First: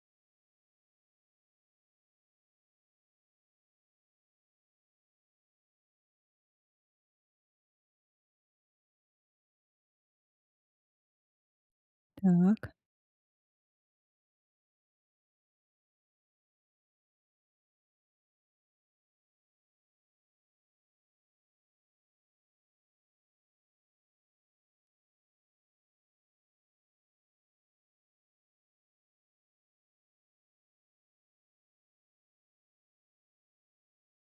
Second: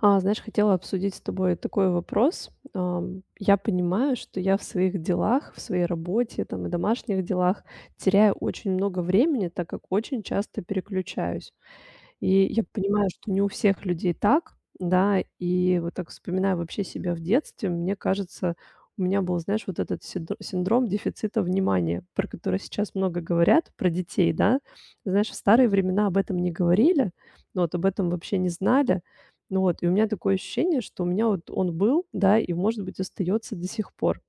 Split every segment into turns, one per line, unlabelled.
А, знаешь, хотела обсудить с тобой такой вопрос. Я понимаю, что я в своих делах, в своей работе там и домашних делах теряю очень много времени, так как очень часто переключаюсь. И я
Так,
понимаю, что не у всех людей так, да. И вот так вспоминая вообще себя в детстве, мне кажется, у меня был, знаешь, вот этот синдром дефицита внимания, про который сейчас много говорят, про детей, да. Знаешь, в старые времена об этом не говорили, ну вот об этом вообще не знали. Ну вот, и у меня такое ощущение, что у меня вот он был, да, и, может быть, остается до сих пор.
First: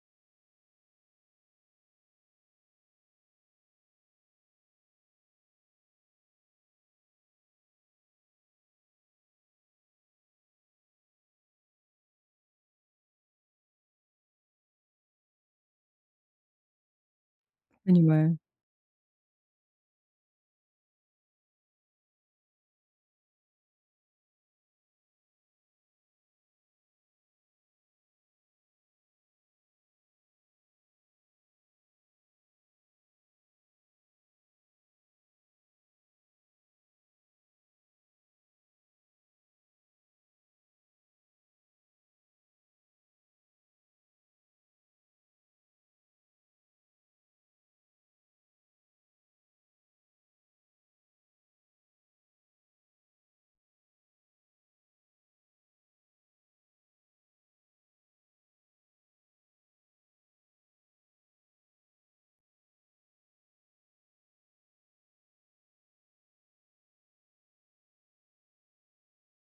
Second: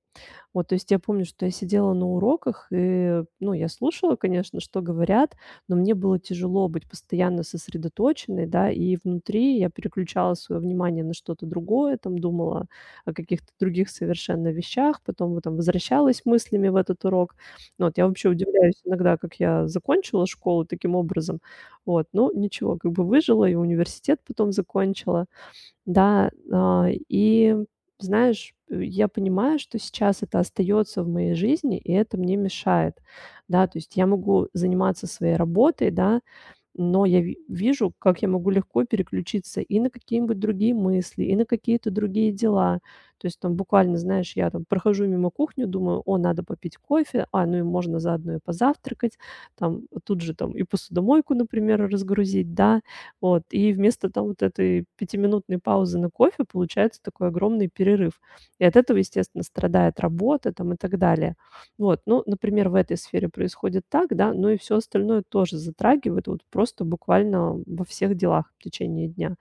Вот, то есть я помню, что я сидела на уроках и, ну, я слушала, конечно, что говорят, но мне было тяжело быть постоянно сосредоточенной, да, и внутри я переключала свое внимание на что-то другое, там думала о каких-то других совершенно вещах, потом вот там возвращалась мыслями в этот урок. Ну, вот я вообще
понимаю.
удивляюсь иногда, как я закончила школу таким образом. Вот, ну, ничего, как бы выжила и университет потом закончила. Да, а, и знаешь, я понимаю, что сейчас это остается в моей жизни, и это мне мешает. Да, то есть я могу заниматься своей работой, да, но я ви вижу, как я могу легко переключиться и на какие-нибудь другие мысли, и на какие-то другие дела. То есть там буквально, знаешь, я там прохожу мимо кухню, думаю: "О, надо попить кофе, а, ну и можно заодно и позавтракать". Там тут же там и посудомойку, например, разгрузить, да. Вот, и вместо там вот этой пятиминутной паузы на кофе получается такой огромный перерыв. И от этого, естественно, страдает работа там и так далее. Вот, ну, например, в этой сфере происходит так, да, но и все остальное тоже затрагивает вот просто буквально во всех делах в течение дня.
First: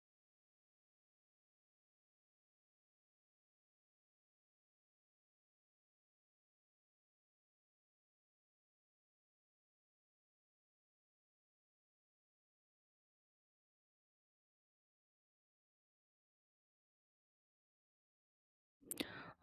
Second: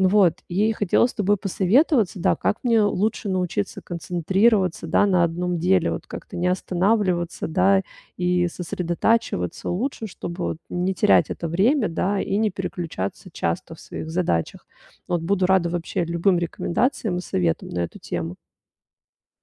Ну вот, и хотела с тобой посоветоваться, да, как мне лучше научиться концентрироваться, да, на одном деле, вот как-то не останавливаться, да, и сосредотачиваться лучше, чтобы вот не терять это время, да, и не переключаться часто в своих задачах. Вот буду рада вообще любым рекомендациям и советам на эту тему.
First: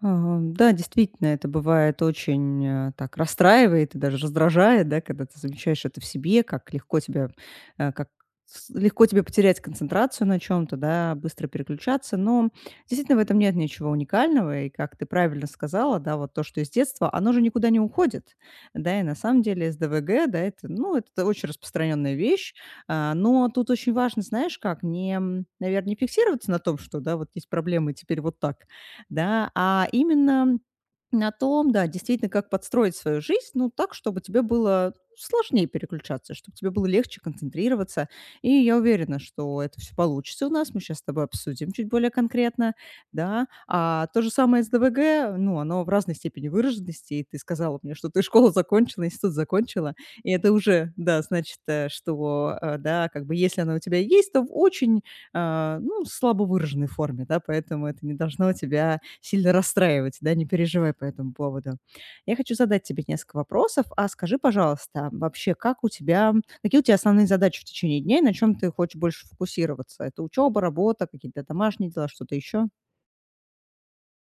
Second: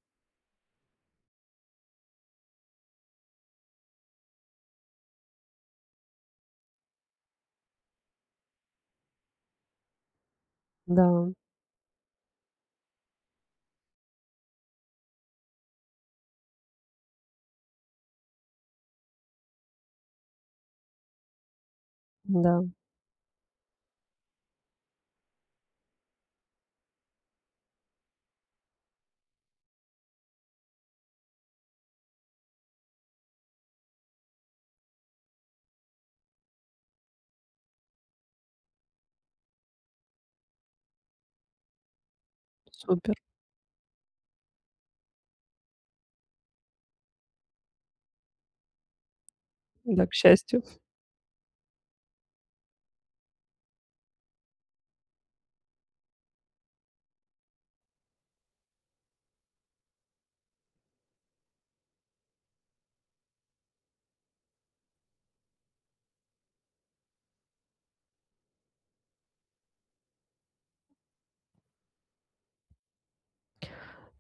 Да, действительно, это бывает очень, так расстраивает и даже раздражает, да, когда ты замечаешь это в себе, как легко тебя, э, как с легко тебе потерять концентрацию на чем то,
Да,
да, быстро переключаться. Но действительно в этом нет ничего уникального. И как ты правильно сказала, да, вот то, что из детства, оно же никуда не уходит. Да, и на самом деле с ДВГ, да, это, ну, вот это очень распространенная вещь.
да,
Но тут очень важно, знаешь как, не, м, наверно, не фиксироваться на том, что, да, вот есть проблемы, и теперь вот так, да, а именно на том, да, действительно, как подстроить свою жизнь, ну, так, чтобы тебе было сложнее переключаться, чтобы тебе было легче концентрироваться. И я уверена, что это все получится у нас. Мы сейчас с тобой обсудим чуть более конкретно,
супер,
да. А то же самое с ДВГ, ну, оно в разной степени выраженности. И ты сказала мне, что ты школу закончила, институт закончила.
да, к
И это
счастью.
уже, да, значит, что, да, как бы если оно у тебя есть, то в очень ну, слабо выраженной форме, да, поэтому это не должно тебя сильно расстраивать, да, не переживай по этому поводу. Я хочу задать тебе несколько вопросов, а скажи, пожалуйста, вообще, как у тебя, какие у тебя основные задачи в течение дня и на чем ты хочешь больше фокусироваться? Это учеба, работа, какие-то домашние дела, что-то еще?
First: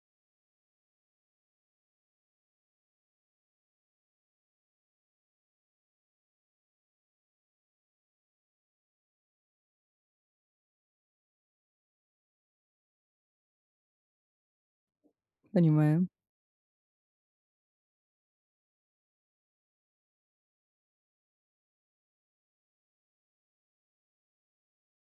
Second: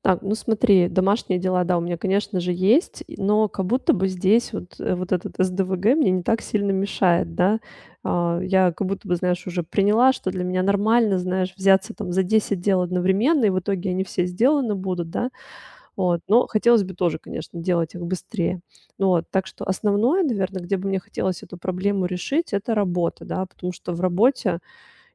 Так, ну смотри, домашние дела, да, у меня, конечно же, есть, и но как будто бы здесь вот, вот этот СДВГ мне не так сильно мешает, да. А, я как будто бы, знаешь, уже приняла, что для меня нормально, знаешь, взяться там за 10 дел одновременно, и в итоге они все сделаны будут, да.
Понимаю.
Вот, но хотелось бы тоже, конечно, делать их быстрее. Ну вот, так что основное, наверное, где бы мне хотелось эту проблему решить, это работа, да, потому что в работе,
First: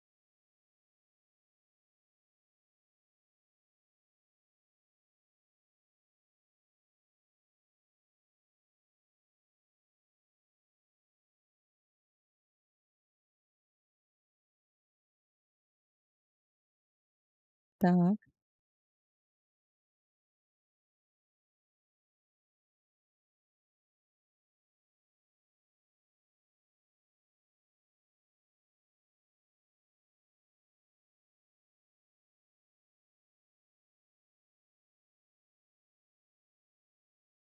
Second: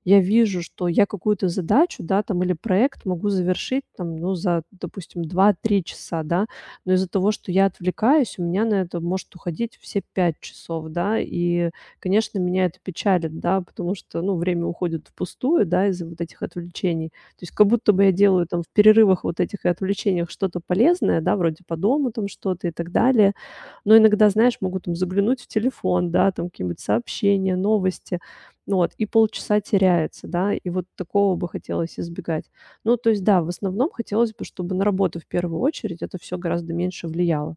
я вижу, что я какую-то задачу, да, там или проект могу завершить там, ну, за, допустим, 2-3 часа, да, но из-за того, что я отвлекаюсь, у меня на это может уходить все 5 часов, да, и, конечно, меня это печалит, да, потому что, ну, время уходит впустую, да, из-за вот этих отвлечений. То есть как будто бы я
Так.
делаю там в перерывах вот этих и отвлечениях что-то полезное, да, вроде по дому там что-то и так далее, но иногда, знаешь, могут там заглянуть в телефон, да, там какие-нибудь сообщения, новости, ну вот, и полчаса теряется, да, и вот такого бы хотелось избегать. Ну, то есть, да, в основном хотелось бы, чтобы на работу в первую очередь это все гораздо меньше влияло.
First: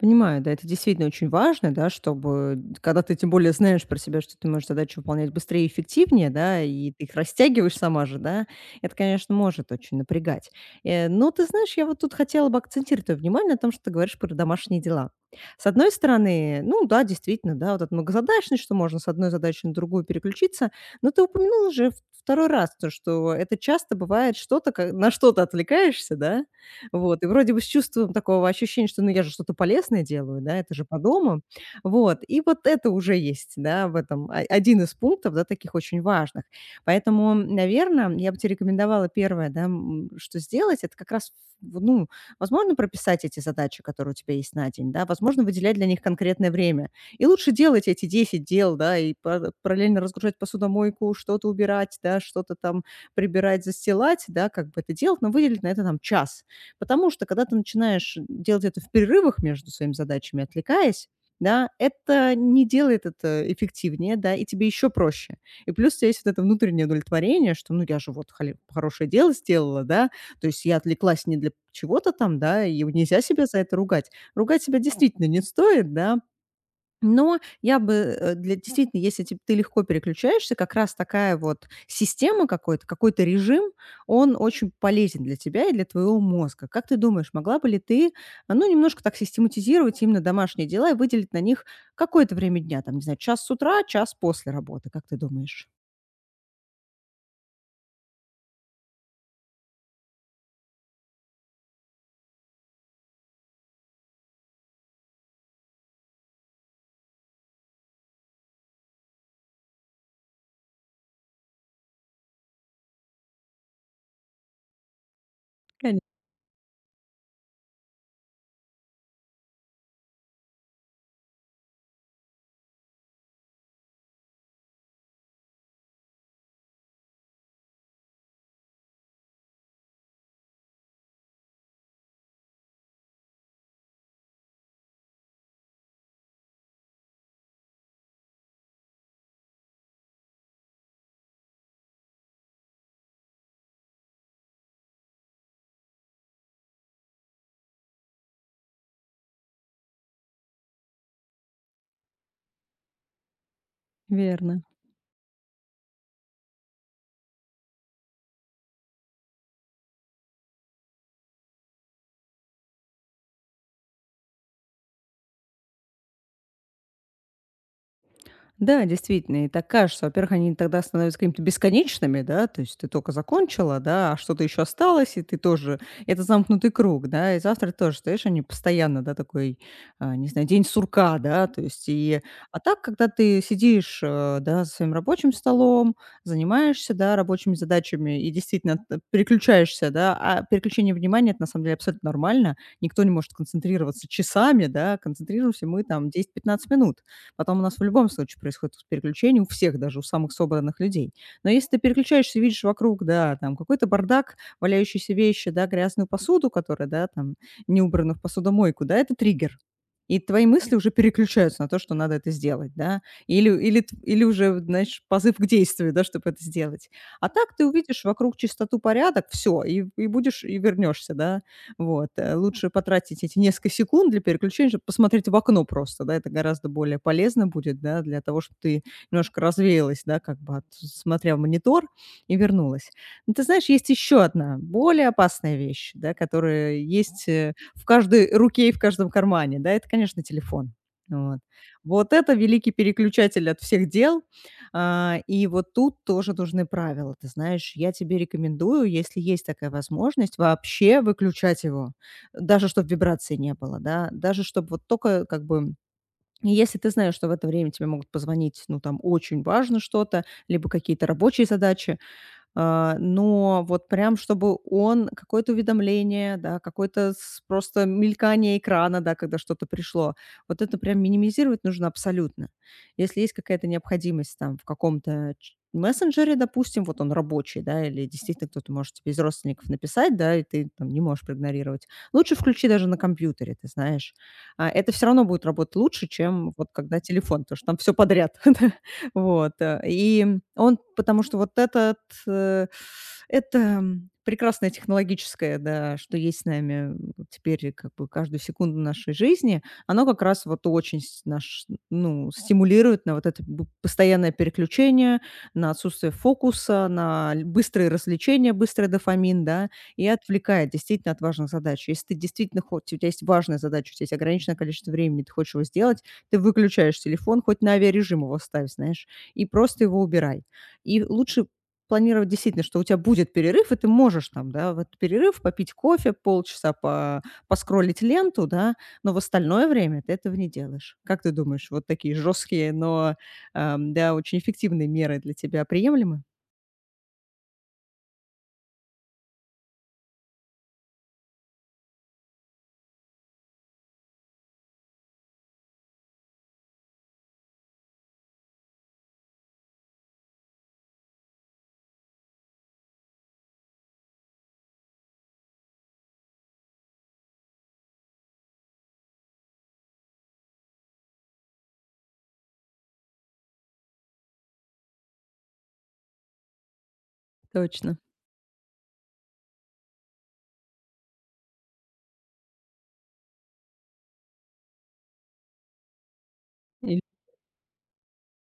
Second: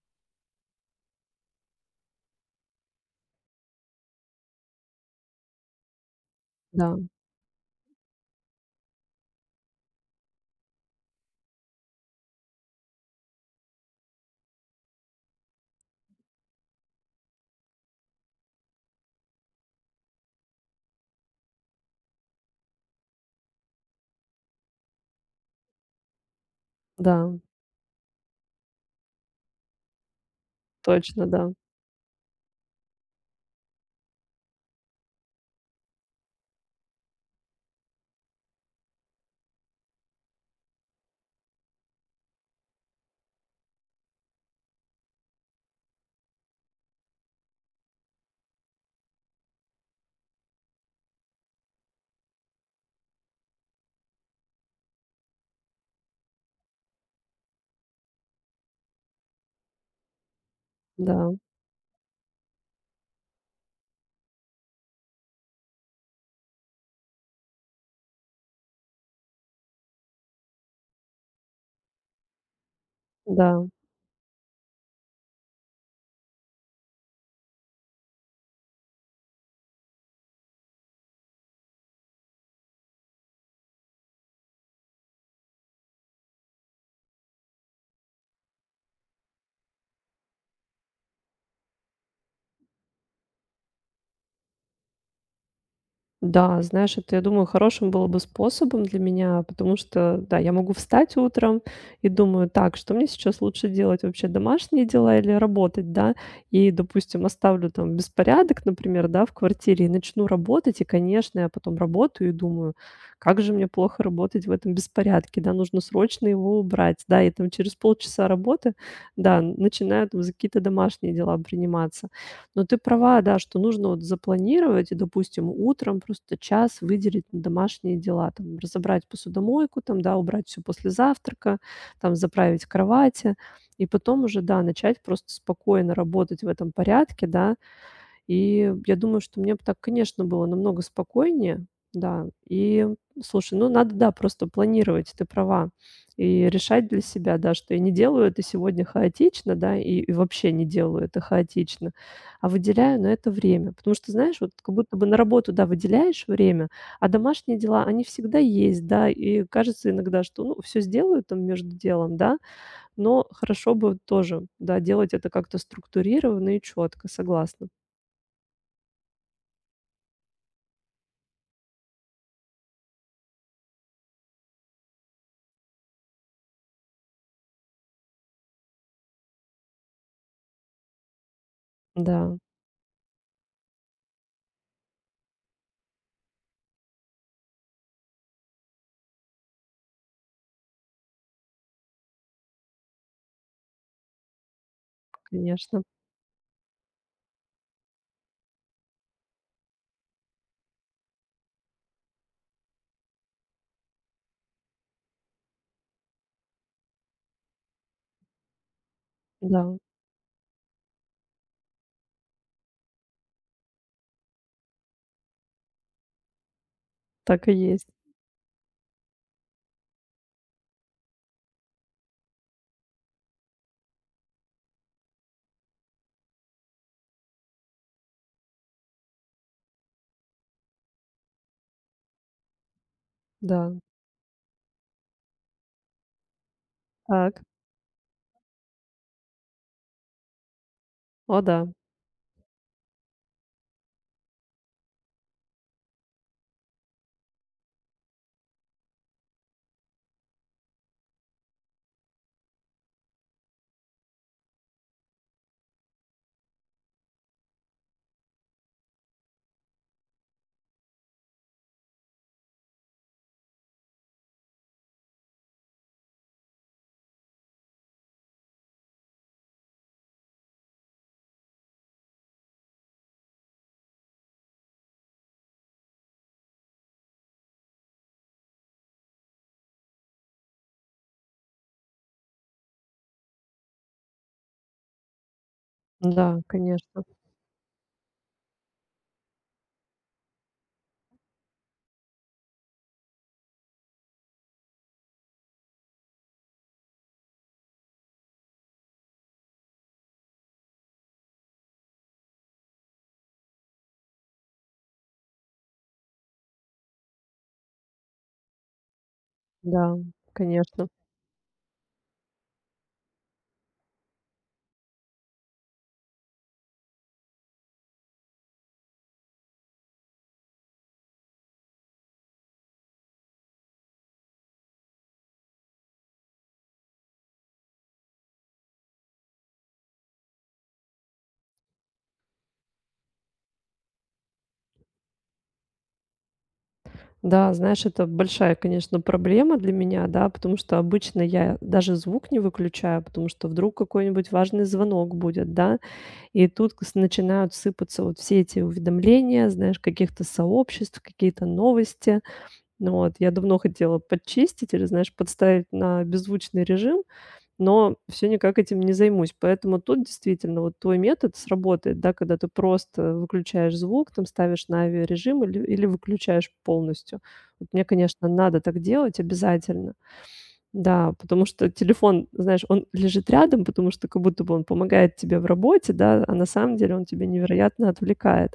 Понимаю, да, это действительно очень важно, да, чтобы, когда ты тем более знаешь про себя, что ты можешь задачу выполнять быстрее и эффективнее, да, и
Да,
ты их растягиваешь сама же, да, это, конечно, может очень напрягать. Но ты знаешь, я вот тут хотела бы акцентировать твое внимание на том, что ты говоришь про домашние дела. С одной стороны, ну да, действительно, да, вот эта многозадачность, что можно с одной задачи на другую переключиться, но ты упомянула уже второй раз то, что это часто бывает что-то, на что-то отвлекаешься, да, вот, и
да,
вроде бы с чувством такого ощущения, что, ну, я же что-то полезное делаю, да, это же по
точно,
дому.
да,
Вот, и вот это уже есть, да, в этом один из пунктов, да, таких очень важных. Поэтому, наверное, я бы тебе рекомендовала первое, да, что сделать, это как раз, ну, возможно, прописать эти задачи, которые у тебя есть на день, да, возможно, выделять для них конкретное время. И лучше делать эти 10 дел, да, и параллельно разгружать посудомойку, что-то убирать, да, что-то там прибирать, застилать, да, как бы это делать, но выделить на это там час. Потому что, когда ты начинаешь делать это в перерывах между своими задачами, отвлекаясь,
да,
да, это не делает это эффективнее, да, и тебе еще проще. И плюс у тебя есть вот это внутреннее удовлетворение, что, ну, я же вот хорошее дело сделала, да, то есть я отвлеклась не для чего-то там, да, и нельзя себя за
да.
это ругать. Ругать себя действительно не стоит, да, но я бы, для действительно, если ти ты легко переключаешься, как раз такая вот система какой-то, какой-то режим, он очень полезен для тебя и для твоего мозга. Как ты думаешь, могла бы ли ты, ну, немножко так систематизировать именно домашние дела и выделить на них какое-то время дня, там, не знаю, час с утра, час после работы, как ты думаешь?
Да, знаешь, это, я думаю, хорошим было бы способом для меня, потому что, да, я могу встать утром и думаю, так, что мне сейчас лучше делать вообще, домашние дела или работать, да? И, допустим, оставлю там беспорядок, например, да, в квартире и начну работать, и, конечно, я потом работаю и думаю, как же мне плохо работать в этом беспорядке, да, нужно
Коне
срочно его убрать, да, и там через полчаса работы, да, начинаю там за какие-то домашние дела приниматься. Но ты права, да, что нужно вот запланировать и, допустим, утром просто час выделить на домашние дела, там, разобрать посудомойку, там, да, убрать все после завтрака, там, заправить кровати. И потом уже, да, начать просто спокойно работать в этом порядке, да. И я думаю, что мне бы так, конечно, было намного спокойнее. Да. И слушай, ну надо, да, просто планировать, ты права. И решать для себя, да, что я не делаю это сегодня хаотично, да, и вообще не делаю это хаотично, а выделяю на это время. Потому что, знаешь, вот
Верно.
как будто бы на работу, да, выделяешь время, а домашние дела, они всегда есть, да, и кажется иногда, что, ну, все сделаю там между делом, да, но хорошо бы тоже, да, делать это как-то структурированно и четко, согласна.
Да, действительно, и так кажется. Во-первых, они тогда становятся какими-то бесконечными, да, то есть ты только закончила, да, а что-то еще осталось, и ты тоже, это замкнутый круг, да, и завтра тоже, знаешь, они постоянно, да, такой, не знаю, день сурка, да, то есть и,
Да.
а так, когда ты сидишь, да, за своим рабочим столом, занимаешься, да, рабочими задачами и действительно переключаешься, да, а переключение внимания, это на самом деле абсолютно нормально, никто не может концентрироваться часами, да, концентрируемся
Конечно,
мы там 10-15 минут. Потом у нас в любом случае происходит переключение, у всех, даже у самых собранных людей. Но если ты переключаешься, видишь вокруг, да, там какой-то бардак, валяющиеся вещи, да, грязную посуду, которая, да, там не убрана в посудомойку, да, это триггер.
да,
И твои мысли уже переключаются на то, что надо это сделать, да, или, или, или уже, знаешь, позыв к действию, да, чтобы это сделать. А
так и
так ты
есть,
увидишь вокруг чистоту, порядок, все, и будешь, и вернешься, да, вот, лучше потратить эти несколько секунд для переключения, чтобы посмотреть в окно просто, да, это гораздо более полезно будет, да, для того, чтобы ты немножко развеялась, да, как бы от, смотря в монитор, и вернулась. Но ты знаешь,
да.
есть еще одна более опасная вещь, да, которая есть
Так,
в каждой руке и в каждом кармане, да, это, конечно, телефон. Вот.
о да,
Вот это великий переключатель от всех дел, и вот тут тоже нужны правила. Ты знаешь, я тебе рекомендую, если есть такая возможность, вообще выключать его. Даже чтобы вибрации не было, да, даже чтобы вот только как бы и если ты знаешь, что в это время тебе могут позвонить, ну, там, очень важно что-то, либо какие-то рабочие задачи, но вот прям чтобы он какое-то уведомление, да, какое-то с просто мелькание экрана, да, когда что-то пришло. Вот это прям минимизировать нужно абсолютно. Если есть какая-то необходимость там в каком-то ч мессенджере, допустим, вот он рабочий, да, или действительно кто-то может тебе из родственников написать, да, и ты там не можешь проигнорировать. Лучше включи даже на компьютере, ты знаешь. Это все равно будет работать лучше,
да,
чем вот когда
конечно,
телефон, потому что там все подряд, да. Вот, и он потому что вот это э, это прекрасное технологическое, да, что есть с нами теперь как бы каждую секунду нашей жизни, оно как раз вот очень наш, ну, стимулирует на вот это постоянное переключение, на отсутствие фокуса, на быстрые развлечения, быстрый дофамин, да,
да,
и отвлекает
конечно.
действительно от важных задач. Если ты действительно хочешь, у тебя есть важная задача, у тебя есть ограниченное количество времени, ты хочешь его сделать, ты выключаешь телефон, хоть на авиарежим его ставь, знаешь, и просто его убирай. И лучше планировать действительно, что у тебя будет перерыв, и ты можешь там, да, в этот перерыв попить кофе, полчаса по поскроллить ленту, да, но в остальное время ты этого не делаешь. Как ты думаешь, вот такие жесткие, но, да, очень эффективные меры для тебя приемлемы?
Да, знаешь, это большая, конечно, проблема для меня, да, потому что обычно я даже звук не выключаю, потому что вдруг какой-нибудь важный звонок будет, да, и тут с начинают сыпаться вот все эти уведомления, знаешь, каких-то сообществ, какие-то новости. Ну вот, я давно хотела подчистить или, знаешь, подставить на беззвучный режим, но все никак этим не займусь. Поэтому тут действительно вот твой метод сработает, да, когда ты просто выключаешь звук, там ставишь на авиарежим или или выключаешь полностью. Вот мне,
Точно.
конечно, надо так делать обязательно. Да, потому что телефон, знаешь, он лежит рядом, потому что как будто бы он помогает тебе в работе, да, а на самом деле
Иль
он тебя невероятно отвлекает.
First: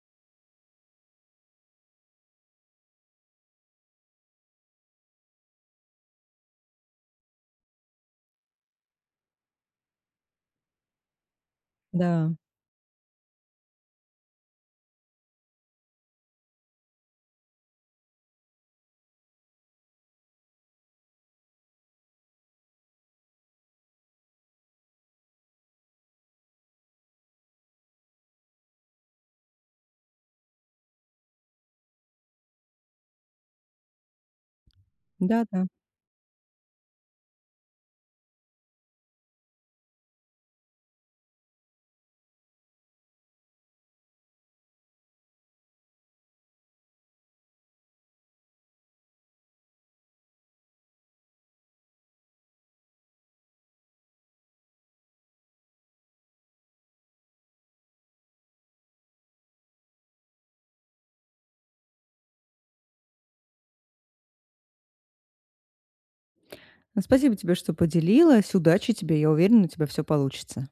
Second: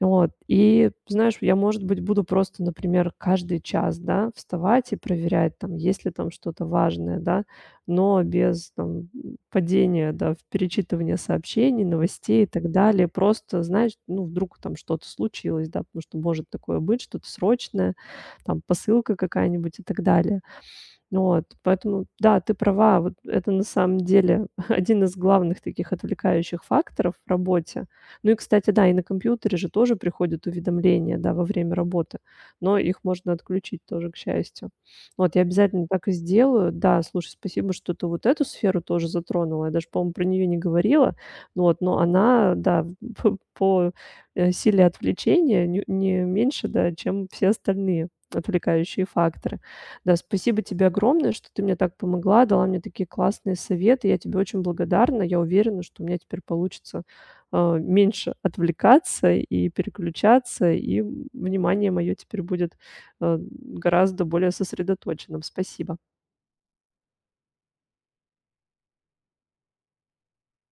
Вот, и, знаешь, я, может быть, буду просто, например, каждый час, да, вставать и проверять, там, есть ли там что-то важное, да, но без, там, падения, да, в перечитывание сообщений,
Да.
новостей и так далее. Просто, знаешь, ну, вдруг там что-то случилось, да, потому что может такое быть, что-то срочное, там, посылка какая-нибудь и так далее. Ну Вот, поэтому, да, ты права, вот это на самом деле один из главных таких отвлекающих факторов в работе. Ну и, кстати, да, и на компьютере же тоже приходят уведомления, да, во время работы, но их можно отключить тоже, к счастью. Вот, я
Да-да.
обязательно так и сделаю. Да, слушай, спасибо, что ты вот эту сферу тоже затронула. Я даже, по-моему, про нее не говорила. Ну Вот, но она, да, по, силе отвлечения не меньше, да, чем все остальные отвлекающие факторы. Да, спасибо тебе огромное, что ты мне так помогла, дала мне такие классные советы. Я тебе очень благодарна. Я уверена, что у меня теперь получится, а, меньше отвлекаться и переключаться, и, внимание мое теперь будет, а, гораздо более сосредоточенным. Спасибо.
Спасибо тебе, что поделилась. Удачи тебе. Я уверена, у тебя все получится.